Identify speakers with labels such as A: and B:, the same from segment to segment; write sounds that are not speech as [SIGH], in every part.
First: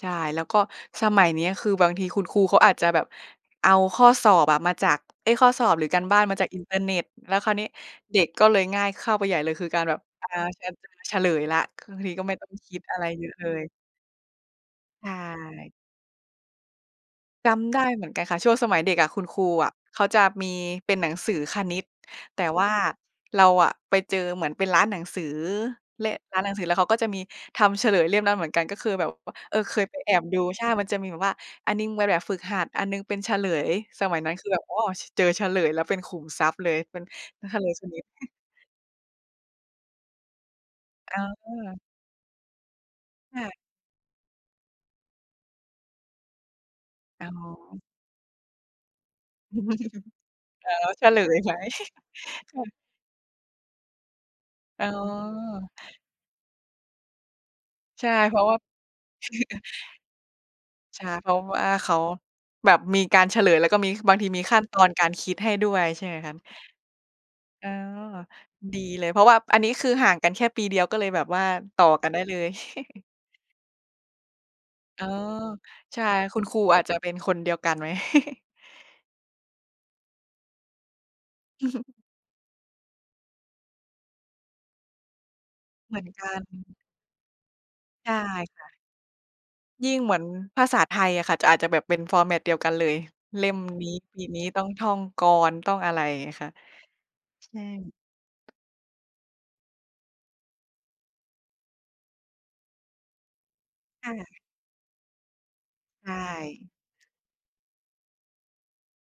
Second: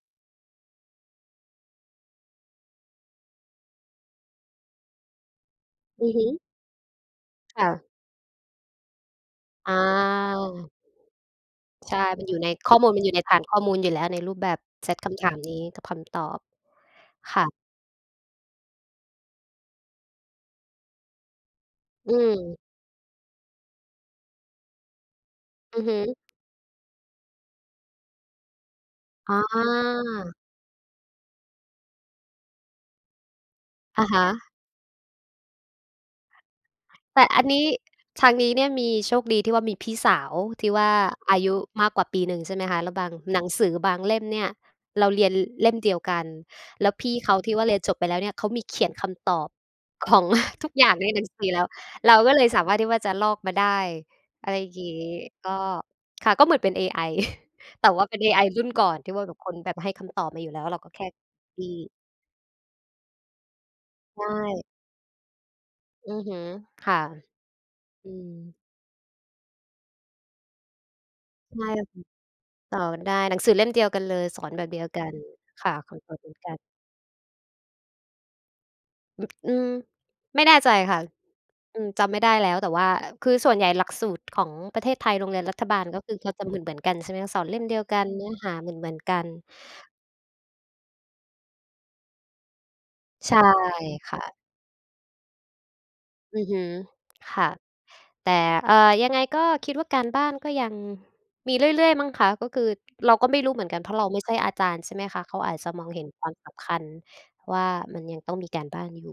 A: ใช่ แล้วก็สมัยเนี้ยคือบางทีคุณครูเขาอาจจะแบบเอาข้อสอบอะมาจาก เอ๊ย ข้อสอบ หรือกา
B: อ
A: ร
B: ือ
A: บ้า
B: ฮ
A: นม
B: ึ
A: าจากอินเทอร์เน็ต แล้วคราว
B: ค
A: นี
B: ่
A: ้
B: ะ
A: เด็กก็เลยง่ายเข้าไปใหญ่เลย คือ
B: อ
A: การแบบ อ่า ฉั
B: า
A: นจะเฉลยแล้ว คือ
B: ใช่
A: ที ก
B: ม
A: ็
B: ัน
A: ไ
B: อ
A: ม่
B: ยู่
A: ต้
B: ใ
A: อ
B: น
A: งค
B: ข้
A: ิ
B: อ
A: ด
B: มูล
A: อะ
B: ม
A: ไ
B: ั
A: ร
B: นอยู่ใ
A: เ
B: น
A: ยอ
B: ฐ
A: ะ
B: าน
A: เล
B: ข้อ
A: ย
B: มูลอยู่แล้ว ในรูปแบบเซต
A: ใช
B: คำถามนี้
A: ่
B: กับคำตอบ ค่
A: จ
B: ะ
A: ำได้เหมือนกันค่ะ ช่วงสมัยเด็กอะ คุณครูอะเขาจะมีเป็นหนังสือคณิต
B: อื
A: แต่
B: ม
A: ว่าเราอะไปเจอเหมือนเป็นร้านหนังสือ
B: อือฮ
A: และ
B: ึ
A: ร้านหนังสือ แล้วเขาก็จะมีทำเฉลยเล่มนั้นเหมือนกัน ก็คือแบบ
B: อ๋
A: อ เคยไปแอบ
B: อ
A: ดู ใช่ มันจะมีแบบว่า อันหนึ่งเป็นแบบฝึกหัด อันหนึ่งเป็นเฉลย
B: อ
A: ส
B: ะฮ
A: มัยนั้น
B: ะ
A: คือแบบ อ้อ ช เจอเฉลยแล้วเป็นขุมทรัพย์เลย เป็น
B: แต่อัน
A: เ
B: น
A: ฉ
B: ี้
A: ลยคณิ
B: ท
A: ต
B: างนี้เนี่ยมี โชคดีที่ว่ามีพี่สาวที่ว่า
A: อ๋
B: อายุ
A: อ
B: มากกว่าปีหนึ่ง ใช่ไหมคะ แล้วบาง
A: ค
B: หน
A: ่
B: ัง
A: ะ
B: สือบางเล่มเนี่ยเราเรียนเล่มเดียวกัน แล้วพี่
A: อ๋
B: เ
A: อ
B: ขาที่ว่าเรียนจบไปแล้วเนี่ยเขามีเขียนคำตอบของ [CHUCKLES]
A: [CHUCKLES]
B: ทุ
A: อ
B: กอย่
A: ๋
B: า
A: อ
B: ง
A: เ
B: ใ
A: ฉ
B: นห
A: ล
B: นังส
A: ย
B: ือ
A: ไว้
B: แล้ว
A: [CHUCKLES]
B: เราก็เลย
A: ค
B: ส
A: ่
B: าม
A: ะ
B: ารถที่ว่าจะลอกมาได้ อะไรอย่าง
A: อ
B: ง
A: ๋
B: ี้ ก็
A: อ
B: ค่ะ ก็เหมือนเป็น AI [CHUCKLES] แต่ว
A: ใ
B: ่
A: ช
B: า
A: ่
B: เป็น
A: เพรา
B: AI
A: ะว่า
B: ร
A: [CHUCKLES]
B: ุ่นก่อน ที่ว่าแบบคนแบบให้คำตอบมาอยู่แล้ว เราก็แ
A: ใ
B: ค
A: ช่
B: ่ก
A: เพราะ
B: ๊อบ
A: ว
B: ป
A: ่
B: ี
A: า
B: ้
A: เขาแบบมีการเฉลย แล้วก็มี บา
B: ใ
A: ง
B: ช
A: ทีมีขั้
B: ่
A: นตอนการคิดให้ด้วย ใช่
B: อื
A: ไหม
B: อ
A: ค
B: ฮ
A: ะ?
B: ึ ค่ะ
A: อ๋อ
B: อืม
A: ดีเลย เพราะว่า อันนี้คือห่างกันแค่ปีเดียว ก็เลยแบบว่า
B: ใช่
A: ต
B: แล
A: ่
B: ้
A: อ
B: วคือ
A: กันได้เลย
B: ต่อ
A: [CHUCKLES]
B: ได้ หนังสือเล่มเดียวกันเลย สอนแบบเดียวก
A: อ๋
B: ั
A: อ
B: น ค่ะ ค
A: ใช
B: น
A: ่
B: สอนเดีย
A: ค
B: ว
A: ุณ
B: กั
A: ค
B: น
A: รูอาจจะเป็นคนเดียวกันไหม? [CHUCKLES]
B: อ อืม ไม่แน่ใจค่ะ อือ
A: [CHUCKLES]
B: จำไม่ได้แล้ว แต่ว่าคือส่วนใหญ่หลักสูตรของประเทศไทย โรงเรียนรัฐบาล
A: เห
B: ก
A: ม
B: ็
A: ือน
B: คือ
A: ก
B: เข
A: ั
B: าจ
A: น
B: ะเหมือน ๆ กัน ใช่ไหม สอนเล่มเดียวกั
A: ใ
B: น
A: ช่
B: เนื้อหา
A: ค่
B: เห
A: ะ
B: มือน ๆ กัน
A: ยิ่งเหมือนภาษาไทยอะค่ะ จะ อาจจะแบบเป็น format เดียวกันเลย
B: ใช่
A: เล่มนี้
B: ค
A: ป
B: ่
A: ี
B: ะ
A: นี้ ต้องท่องกลอน ต้องอะไร อย่างเงี้ย
B: อื
A: ค
B: อ
A: ่ะ
B: ฮึ ค่
A: ใ
B: ะ
A: ช่
B: แต่ เอ่อ ยังไงก็คิดว่าการบ้านก็ยังมีเรื่อย ๆ มั้งคะ ก็คือเราก็ไม่รู้เหมือนกัน เพราะเรา
A: ค่
B: ไม่ใช่
A: ะ
B: อาจารย์ ใช่ไหมคะ เขาอาจจะมองเห็
A: ใช
B: น
A: ่
B: ความสำคัญว่ามันยังต้องมีการบ้านอยู่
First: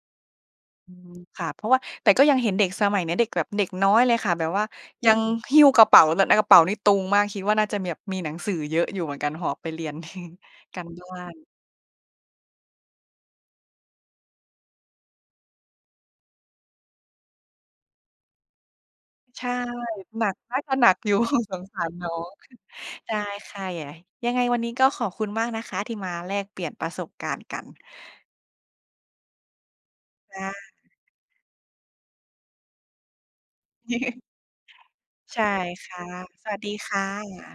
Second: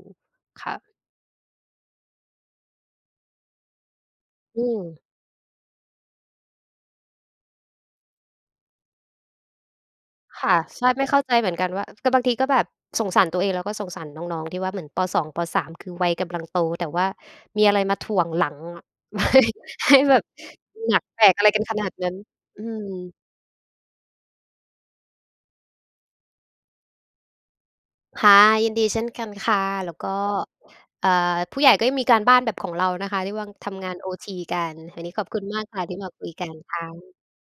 B: ค่ะ
A: อือ ค่ะ เพราะว่า แต่ก็ยังเห็นเด็กสมัยเนี้ย เด็กแบบเด็กน้อยเลยค่ะ แบบ
B: อ
A: ว
B: ื
A: ่า
B: ม
A: ยังหิ้วกระเป๋า แบบในกระเป๋านี่ตุงมาก คิดว่าน่าจะมีแบบ มีหนังสือเยอะอยู่เหมือนกัน หอบไปเรียนกัน
B: ค่ะ
A: [CHUCKLES] ก
B: ใ
A: า
B: ช่
A: ร
B: ไ
A: บ
B: ม่
A: ้า
B: เข้าใจ
A: น
B: เหมือนกันว่า แต่บางทีก็แบบสงสารตัวเอง แล้วก็สงสารน้อง ๆ ที่ว่า เหมือน ป.2 ป.3 คือวัยกำลังโต แต่ว่ามีอะไรมาถ่วงหลังอะ ให
A: ใ
B: ้
A: ช่
B: ให้แบ
A: หน
B: บ
A: ัก น่าจะหนั
B: หน
A: ก
B: ัก
A: อยู่
B: แบกอะไ
A: [CHUCKLES]
B: ร
A: ส
B: กั
A: ง
B: นข
A: สา
B: นา
A: ร
B: ด
A: น
B: น
A: ้
B: ั้
A: อ
B: น
A: ง
B: อืม
A: ได้ค่ะ อย่า ยังไงวันนี้ก็ขอบคุณมากนะคะที่มาแลกเปลี่ยนประสบการณ์กัน
B: ค่ะ ยินดีเช่นกันค่ะ แล้วก็
A: ได้
B: เอ่อ ผู้ใหญ่ก็ยังมีการบ้านแบบของเรานะคะ ที่ว่า'ทำงาน โอ
A: [CHUCKLES]
B: ที กัน อันนี้ขอบค
A: ใช
B: ุณ
A: ่
B: มากค่ะ
A: ค
B: ที่
A: ่ะ
B: มาคุยก
A: ส
B: ัน
A: วัสดี
B: ค่
A: ค่
B: ะ
A: ะ